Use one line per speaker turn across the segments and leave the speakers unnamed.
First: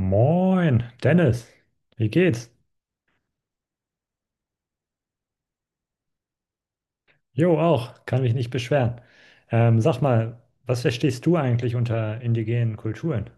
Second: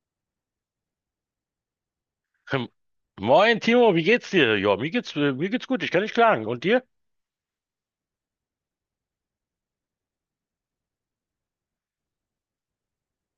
Moin, Dennis. Wie geht's?
Hm. Moin Timo, wie geht's dir? Ja, mir geht's gut, ich kann nicht klagen. Und dir?
Jo, auch. Kann mich nicht beschweren. Sag mal, was verstehst du eigentlich unter indigenen Kulturen?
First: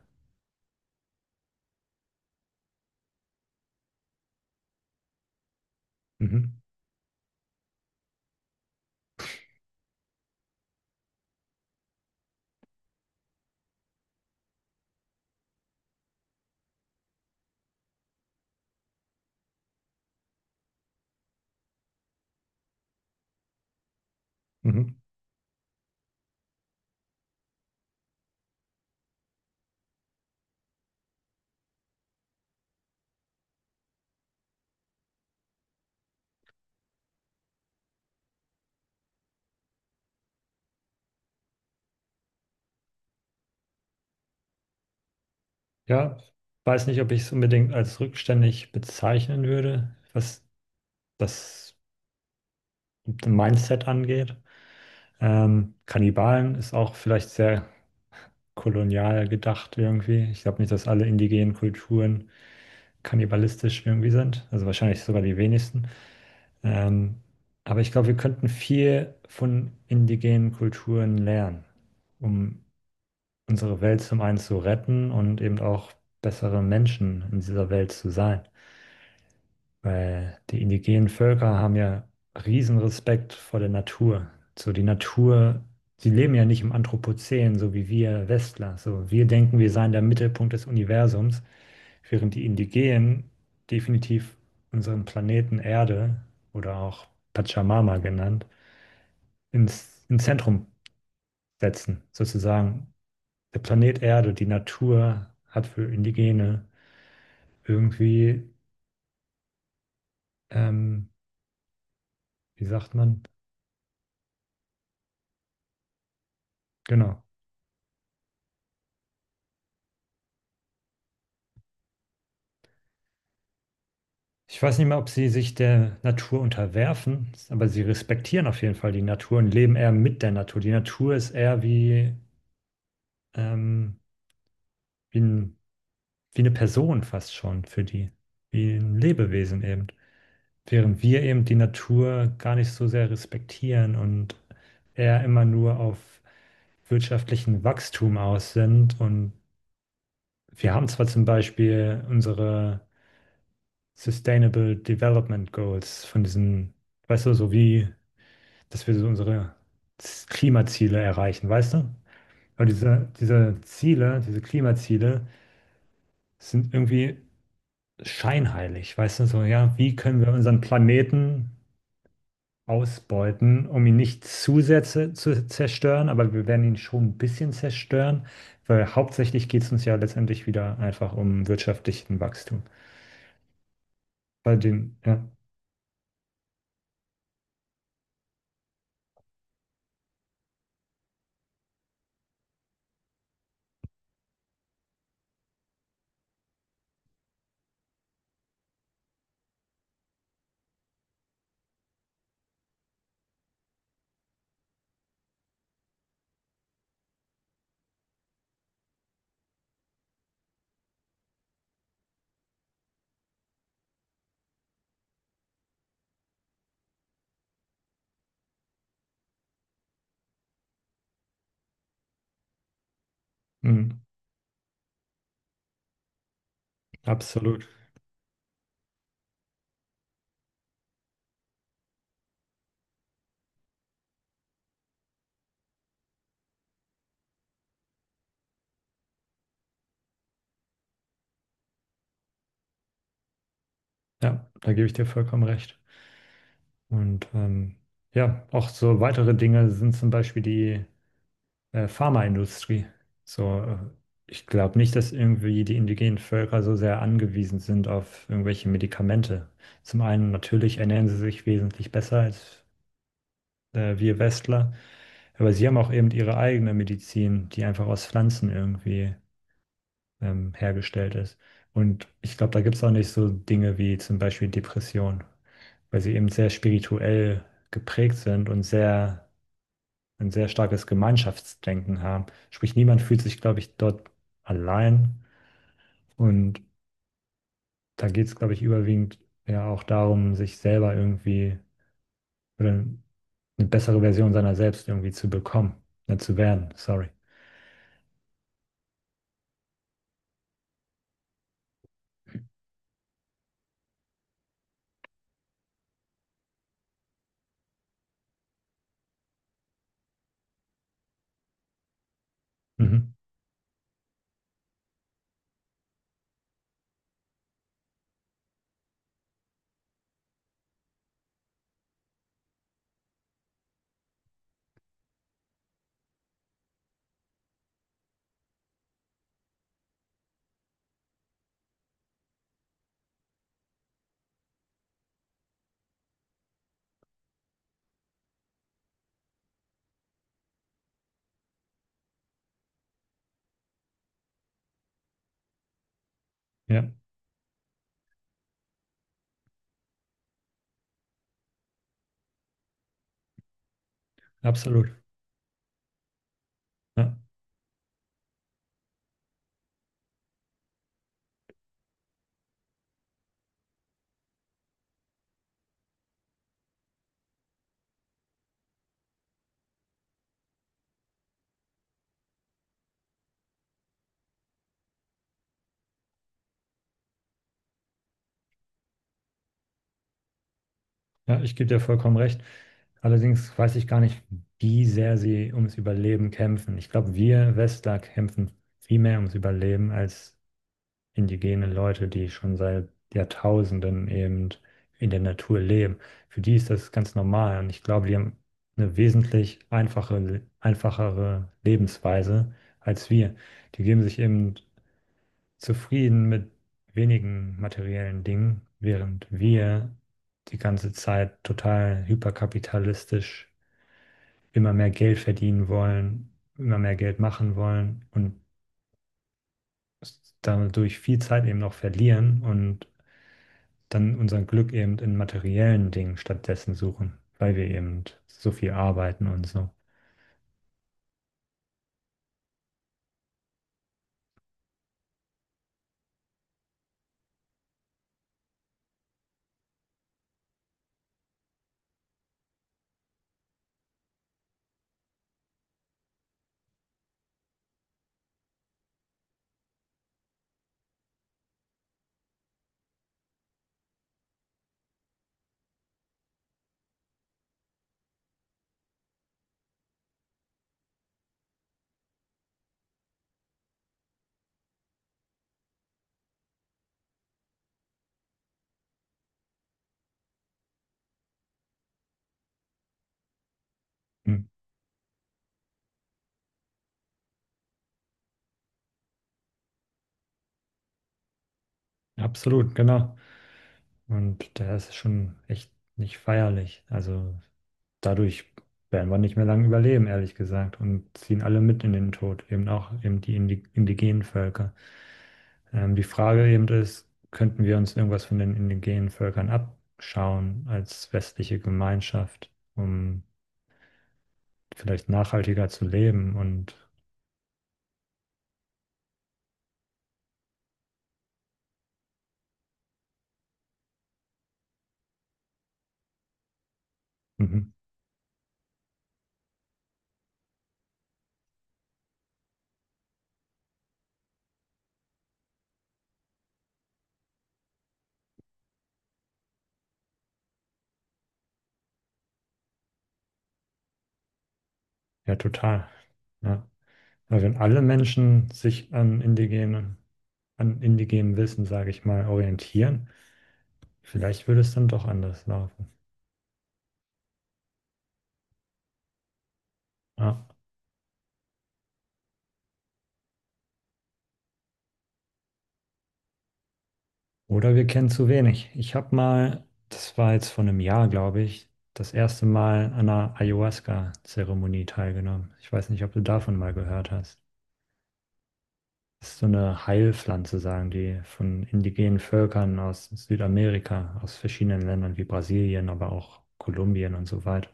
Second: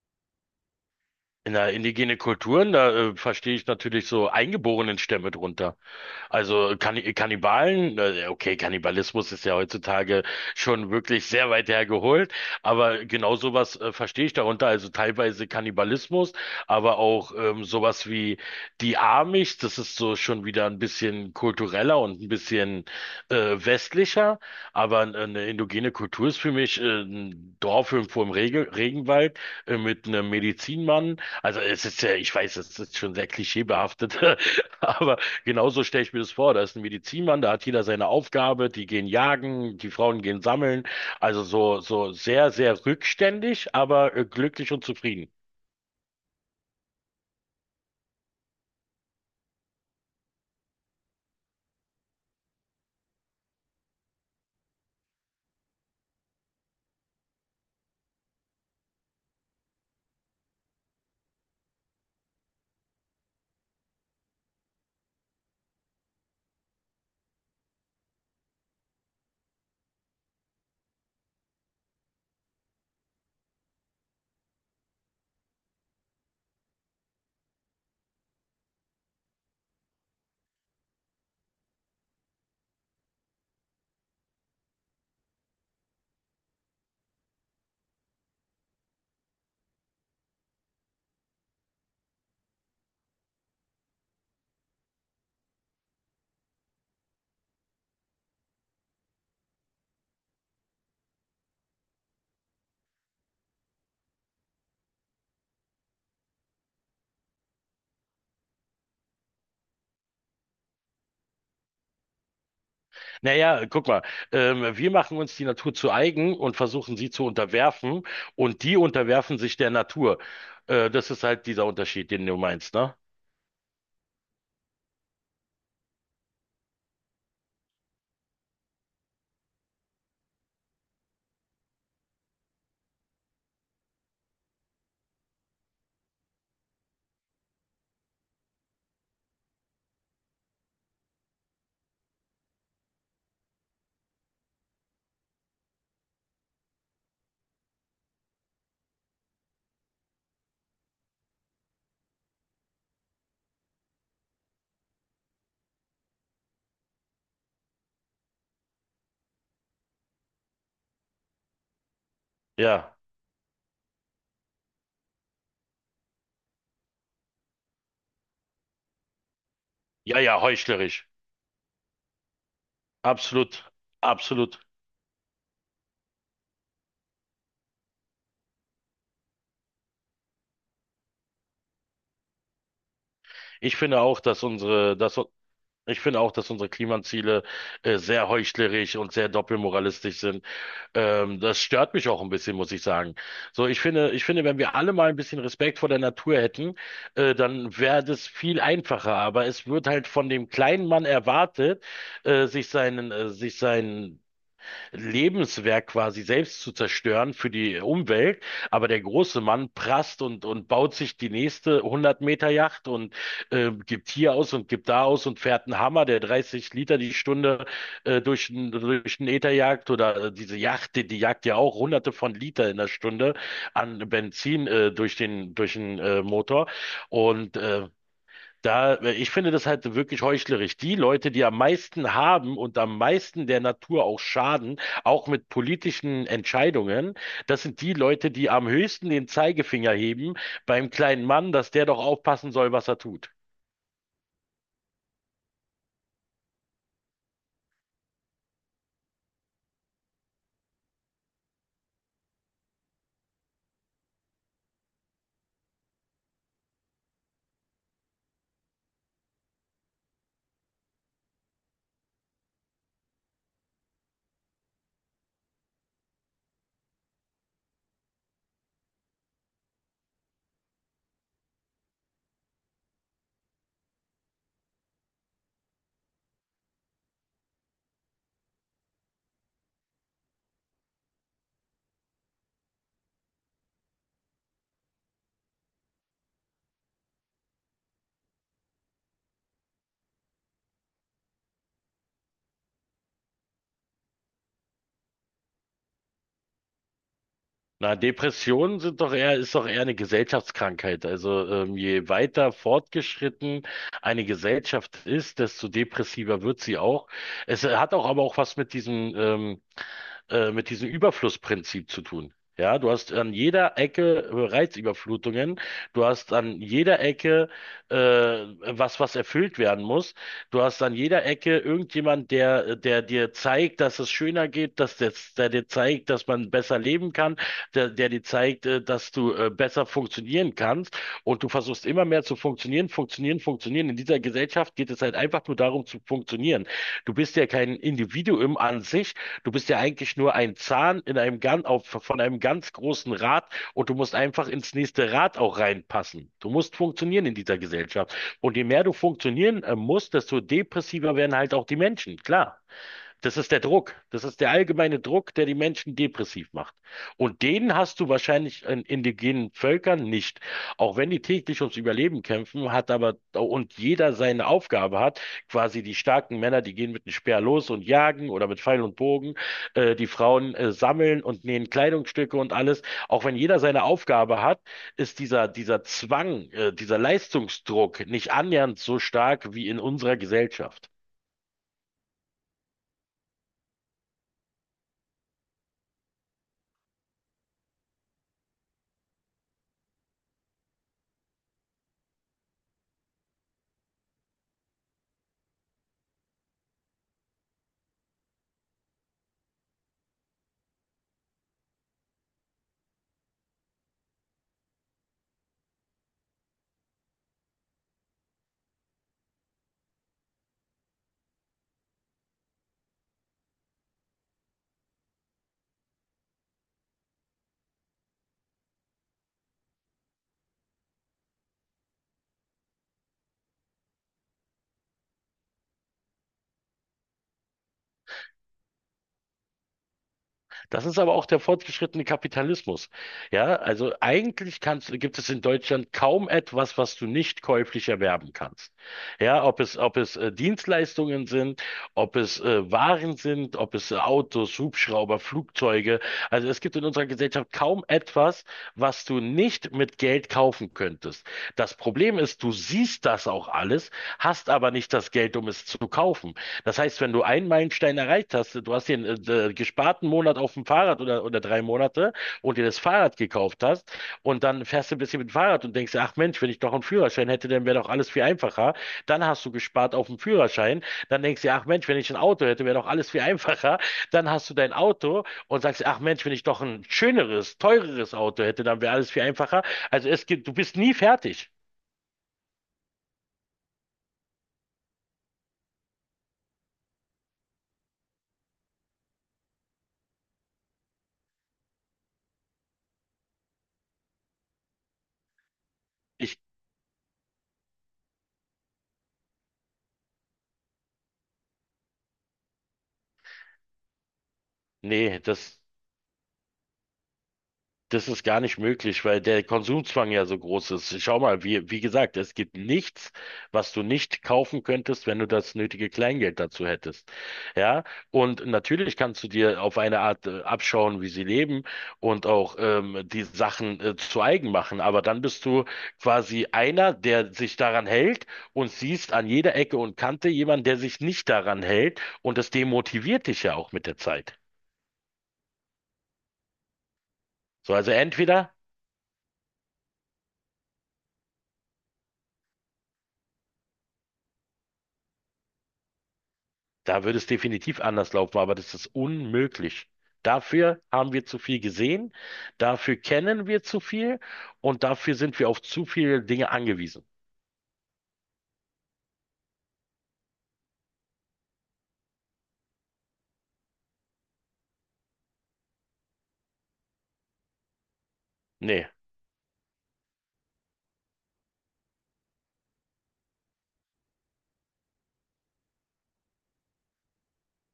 Na, indigene Kulturen, da verstehe ich natürlich so eingeborenen Stämme drunter.
Mhm.
Also Kannibalen, okay, Kannibalismus ist ja heutzutage schon wirklich sehr weit hergeholt, aber genau sowas verstehe ich darunter. Also teilweise Kannibalismus, aber auch sowas wie die Amish, das ist so schon wieder ein bisschen kultureller und ein bisschen westlicher,
Mhm.
aber eine indigene Kultur ist für mich ein Dorf irgendwo im Regenwald mit einem Medizinmann, also es ist ja, ich weiß, es ist schon sehr klischeebehaftet, aber genauso stelle ich mir das vor. Da ist ein Medizinmann, da hat jeder seine Aufgabe, die gehen jagen, die Frauen gehen sammeln. Also so, so sehr, sehr rückständig, aber glücklich und zufrieden.
Ja, weiß nicht, ob ich es unbedingt als rückständig bezeichnen würde, was das Mindset angeht. Kannibalen ist auch vielleicht sehr kolonial gedacht irgendwie. Ich glaube nicht, dass alle indigenen Kulturen kannibalistisch irgendwie sind. Also wahrscheinlich sogar die wenigsten. Ähm, aber ich glaube, wir könnten viel von indigenen Kulturen lernen, um unsere Welt zum einen zu retten und eben auch bessere Menschen in dieser Welt zu sein. Weil die indigenen Völker haben ja riesen Respekt vor der Natur. So die Natur, sie leben ja nicht im Anthropozän, so wie wir Westler. So wir denken, wir seien der Mittelpunkt des Universums, während die Indigenen definitiv unseren Planeten Erde oder auch Pachamama genannt, ins Zentrum setzen. Sozusagen der Planet Erde, die Natur hat für Indigene irgendwie, ähm, wie sagt man,
Naja, guck mal, wir machen uns die Natur zu eigen und versuchen sie
genau.
zu unterwerfen, und die unterwerfen sich der Natur. Das ist halt dieser Unterschied, den du meinst, ne?
Ich weiß nicht mehr, ob sie sich der Natur unterwerfen, aber sie respektieren auf jeden Fall die Natur und leben eher mit der Natur. Die Natur ist eher wie, ähm, wie ein, wie eine Person fast schon für die, wie ein Lebewesen eben. Während wir eben die Natur gar nicht so sehr respektieren und eher immer nur auf wirtschaftlichen Wachstum aus sind. Und wir haben zwar zum Beispiel unsere Sustainable Development Goals von diesen, weißt du, so wie dass wir so unsere Klimaziele erreichen, weißt du? Weil
Ja,
diese Ziele, diese Klimaziele sind irgendwie scheinheilig, weißt du? So, ja, wie
ja,
können wir
ja,
unseren
heuchlerisch.
Planeten ausbeuten,
Absolut,
um ihn nicht
absolut.
zu sehr zu zerstören, aber wir werden ihn schon ein bisschen zerstören, weil hauptsächlich geht es uns ja letztendlich wieder einfach um wirtschaftlichen Wachstum.
Ich finde auch, dass unsere, dass
Ja,
ich finde auch, dass unsere Klimaziele sehr heuchlerisch und sehr doppelmoralistisch sind. Das stört mich auch ein bisschen, muss ich sagen. So, ich finde, wenn wir alle mal ein bisschen Respekt vor der Natur hätten, dann wäre das viel einfacher. Aber es wird halt von dem kleinen Mann erwartet, sich seinen Lebenswerk quasi selbst zu zerstören für die Umwelt. Aber der große Mann prasst und baut sich die nächste 100 Meter Yacht und gibt hier aus und gibt da aus und fährt einen Hammer, der 30 Liter die Stunde durch den Äther jagt, oder diese Yacht, die, die jagt ja auch hunderte von Liter in der Stunde an
mm,
Benzin durch den Motor. Und
absolut.
ich finde das halt wirklich heuchlerisch. Die Leute, die am meisten haben und am meisten der Natur auch schaden, auch mit politischen Entscheidungen, das sind die Leute, die am höchsten den Zeigefinger heben beim kleinen Mann, dass der doch aufpassen soll, was er tut.
Ja, da gebe ich dir vollkommen recht. Und ja, auch so weitere Dinge sind zum Beispiel die Pharmaindustrie. So, ich glaube nicht, dass irgendwie die indigenen Völker so sehr angewiesen sind auf irgendwelche Medikamente. Zum einen natürlich ernähren sie sich wesentlich besser als wir Westler, aber sie haben auch eben ihre eigene Medizin, die einfach aus Pflanzen irgendwie hergestellt ist. Und ich glaube, da gibt es auch nicht so Dinge wie zum Beispiel Depression, weil sie eben sehr spirituell geprägt sind und sehr ein sehr starkes Gemeinschaftsdenken haben. Sprich, niemand fühlt sich, glaube ich, dort allein. Und da geht es, glaube ich, überwiegend ja auch darum, sich selber irgendwie oder eine bessere Version seiner selbst irgendwie zu bekommen, ne, zu werden. Sorry.
Na, Depressionen sind doch eher, ist doch eher eine Gesellschaftskrankheit. Also, je weiter fortgeschritten eine Gesellschaft ist, desto depressiver wird sie auch. Es hat auch aber auch was mit mit diesem Überflussprinzip zu tun. Ja, du
Mhm.
hast an jeder Ecke Reizüberflutungen, du hast an jeder Ecke was erfüllt werden muss, du hast an jeder Ecke irgendjemand, der dir zeigt, dass es schöner geht, dass der dir zeigt, dass man besser leben kann, der dir zeigt, dass du besser funktionieren kannst, und du versuchst immer mehr zu funktionieren, funktionieren, funktionieren. In dieser Gesellschaft geht es halt einfach nur darum zu funktionieren. Du bist ja kein Individuum an sich, du bist ja eigentlich nur ein Zahn in einem von einem ganz großen Rad, und du musst einfach ins nächste Rad auch reinpassen. Du musst
Ja,
funktionieren in dieser Gesellschaft. Und je mehr du funktionieren musst, desto depressiver werden halt auch die Menschen, klar. Das ist der Druck. Das ist der
absolut.
allgemeine Druck, der die Menschen depressiv macht.
Ja,
Und den hast du wahrscheinlich in indigenen Völkern nicht. Auch wenn die täglich ums Überleben kämpfen, und jeder seine Aufgabe hat, quasi die starken Männer, die gehen mit einem Speer los und jagen oder mit Pfeil und Bogen, die Frauen sammeln und nähen Kleidungsstücke und alles. Auch wenn jeder seine Aufgabe hat, ist dieser, dieser Zwang, dieser Leistungsdruck nicht annähernd so stark wie in unserer Gesellschaft.
ja, ich gebe dir vollkommen recht. Allerdings weiß ich gar nicht, wie sehr sie ums Überleben kämpfen. Ich glaube, wir Westler kämpfen viel mehr ums Überleben als indigene Leute, die schon seit Jahrtausenden eben in der Natur leben. Für die ist das ganz normal und ich glaube, die haben eine wesentlich einfache, einfachere Lebensweise als wir. Die geben sich eben zufrieden mit wenigen materiellen Dingen, während wir die ganze Zeit total hyperkapitalistisch immer mehr Geld verdienen wollen, immer mehr Geld machen wollen und dadurch viel Zeit eben noch verlieren und dann unser Glück eben in materiellen Dingen stattdessen suchen, weil wir eben so viel arbeiten und so.
Das ist aber auch der fortgeschrittene Kapitalismus. Ja, also gibt es in Deutschland kaum etwas, was du nicht käuflich erwerben kannst. Ja, ob es Dienstleistungen sind, ob es Waren sind, ob es Autos, Hubschrauber, Flugzeuge. Also es gibt in unserer Gesellschaft kaum etwas, was du nicht mit Geld kaufen könntest. Das Problem ist, du siehst das auch alles, hast aber nicht das Geld, um es zu kaufen. Das heißt, wenn du einen Meilenstein Deadline erreicht hast, du hast den gesparten Monat auf dem Fahrrad oder drei Monate und dir das Fahrrad gekauft hast, und dann fährst du ein bisschen mit dem Fahrrad und denkst dir, ach Mensch, wenn ich doch einen Führerschein hätte, dann wäre doch alles viel einfacher. Dann hast du gespart auf dem Führerschein, dann denkst du dir, ach Mensch, wenn ich ein Auto hätte, wäre doch alles viel einfacher. Dann
Hm,
hast du dein Auto und sagst dir, ach Mensch, wenn ich doch ein schöneres, teureres Auto hätte, dann wäre alles viel einfacher. Also es gibt, du bist nie fertig.
absolut, genau. Und da ist es schon echt nicht feierlich. Also dadurch werden wir nicht mehr lange überleben, ehrlich gesagt, und ziehen alle mit in den Tod, eben auch eben die indigenen Völker. Die
Ich,
Frage eben ist, könnten wir uns irgendwas von den indigenen Völkern abschauen als westliche Gemeinschaft, um vielleicht
das,
nachhaltiger zu leben und
das ist gar nicht möglich, weil der Konsumzwang ja so groß ist. Schau mal, wie gesagt, es gibt nichts, was du nicht kaufen könntest, wenn du das nötige Kleingeld dazu hättest. Ja, und natürlich kannst du dir auf eine Art abschauen, wie sie leben und auch die Sachen zu eigen machen. Aber dann bist du quasi einer, der sich daran hält und siehst an jeder Ecke und Kante jemanden, der sich nicht daran hält, und das demotiviert dich ja auch mit der Zeit.
ja, total. Ja. Aber wenn
So,
alle
also
Menschen
entweder
sich an indigenem Wissen, sage ich mal, orientieren, vielleicht würde es dann doch anders laufen.
Da würde es definitiv anders laufen, aber das ist unmöglich.
Ja.
Dafür haben wir zu viel gesehen, dafür kennen wir zu viel, und dafür sind wir auf zu viele Dinge angewiesen.
Oder wir kennen zu wenig. Ich habe mal, das war jetzt vor einem Jahr, glaube ich, das erste Mal an einer Ayahuasca-Zeremonie teilgenommen. Ich weiß nicht, ob du davon mal gehört hast.
Nee,
Das ist so eine Heilpflanze, sagen die, von indigenen Völkern aus Südamerika, aus verschiedenen Ländern wie Brasilien, aber auch Kolumbien und so weiter.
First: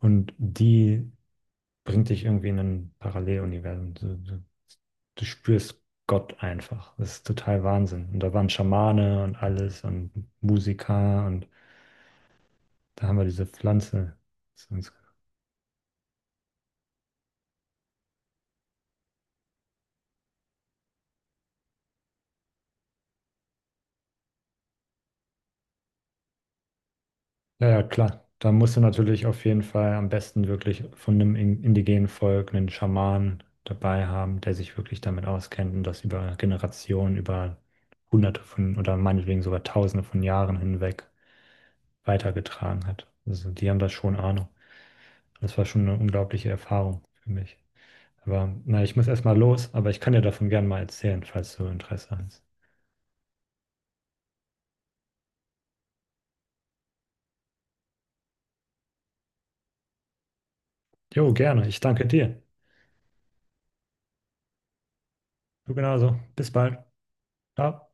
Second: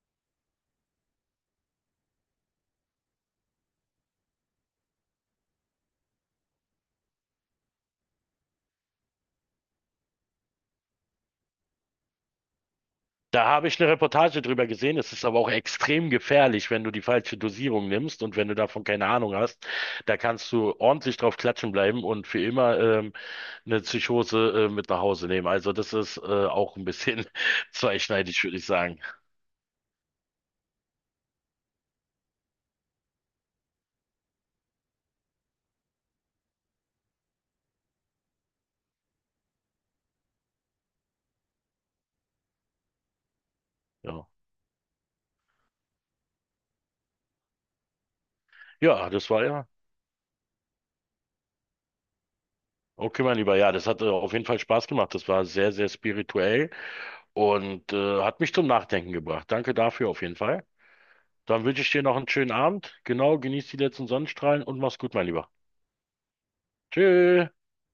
Und die bringt dich irgendwie in ein Paralleluniversum. Du spürst Gott einfach. Das ist total Wahnsinn. Und da waren Schamane und alles und Musiker und da haben wir diese
da habe ich eine
Pflanze.
Reportage drüber
Das
gesehen. Es ist aber auch extrem gefährlich, wenn du die falsche Dosierung nimmst und wenn du davon keine Ahnung hast. Da kannst du ordentlich drauf klatschen bleiben und für immer eine Psychose mit nach Hause nehmen. Also das ist auch ein bisschen
Ja, ja, klar.
zweischneidig,
Da
würde ich
musst du
sagen.
natürlich auf jeden Fall am besten wirklich von einem indigenen Volk einen Schamanen dabei haben, der sich wirklich damit auskennt und das über Generationen, über Hunderte von oder meinetwegen sogar Tausende von Jahren hinweg weitergetragen hat. Also die haben da schon
Ja,
Ahnung. Das war schon eine unglaubliche Erfahrung für mich. Aber na, ich muss
ja, das
erstmal
war ja.
los, aber ich kann dir davon gerne mal erzählen, falls du Interesse hast.
Okay, mein Lieber, ja, das hat auf jeden Fall Spaß gemacht. Das war sehr, sehr spirituell und hat mich zum Nachdenken gebracht. Danke dafür auf jeden Fall.
Jo,
Dann
gerne. Ich
wünsche ich dir
danke
noch einen
dir.
schönen Abend. Genau, genieß die letzten Sonnenstrahlen und mach's gut, mein Lieber.
Du genauso. Bis bald.
Tschüss.
Ciao.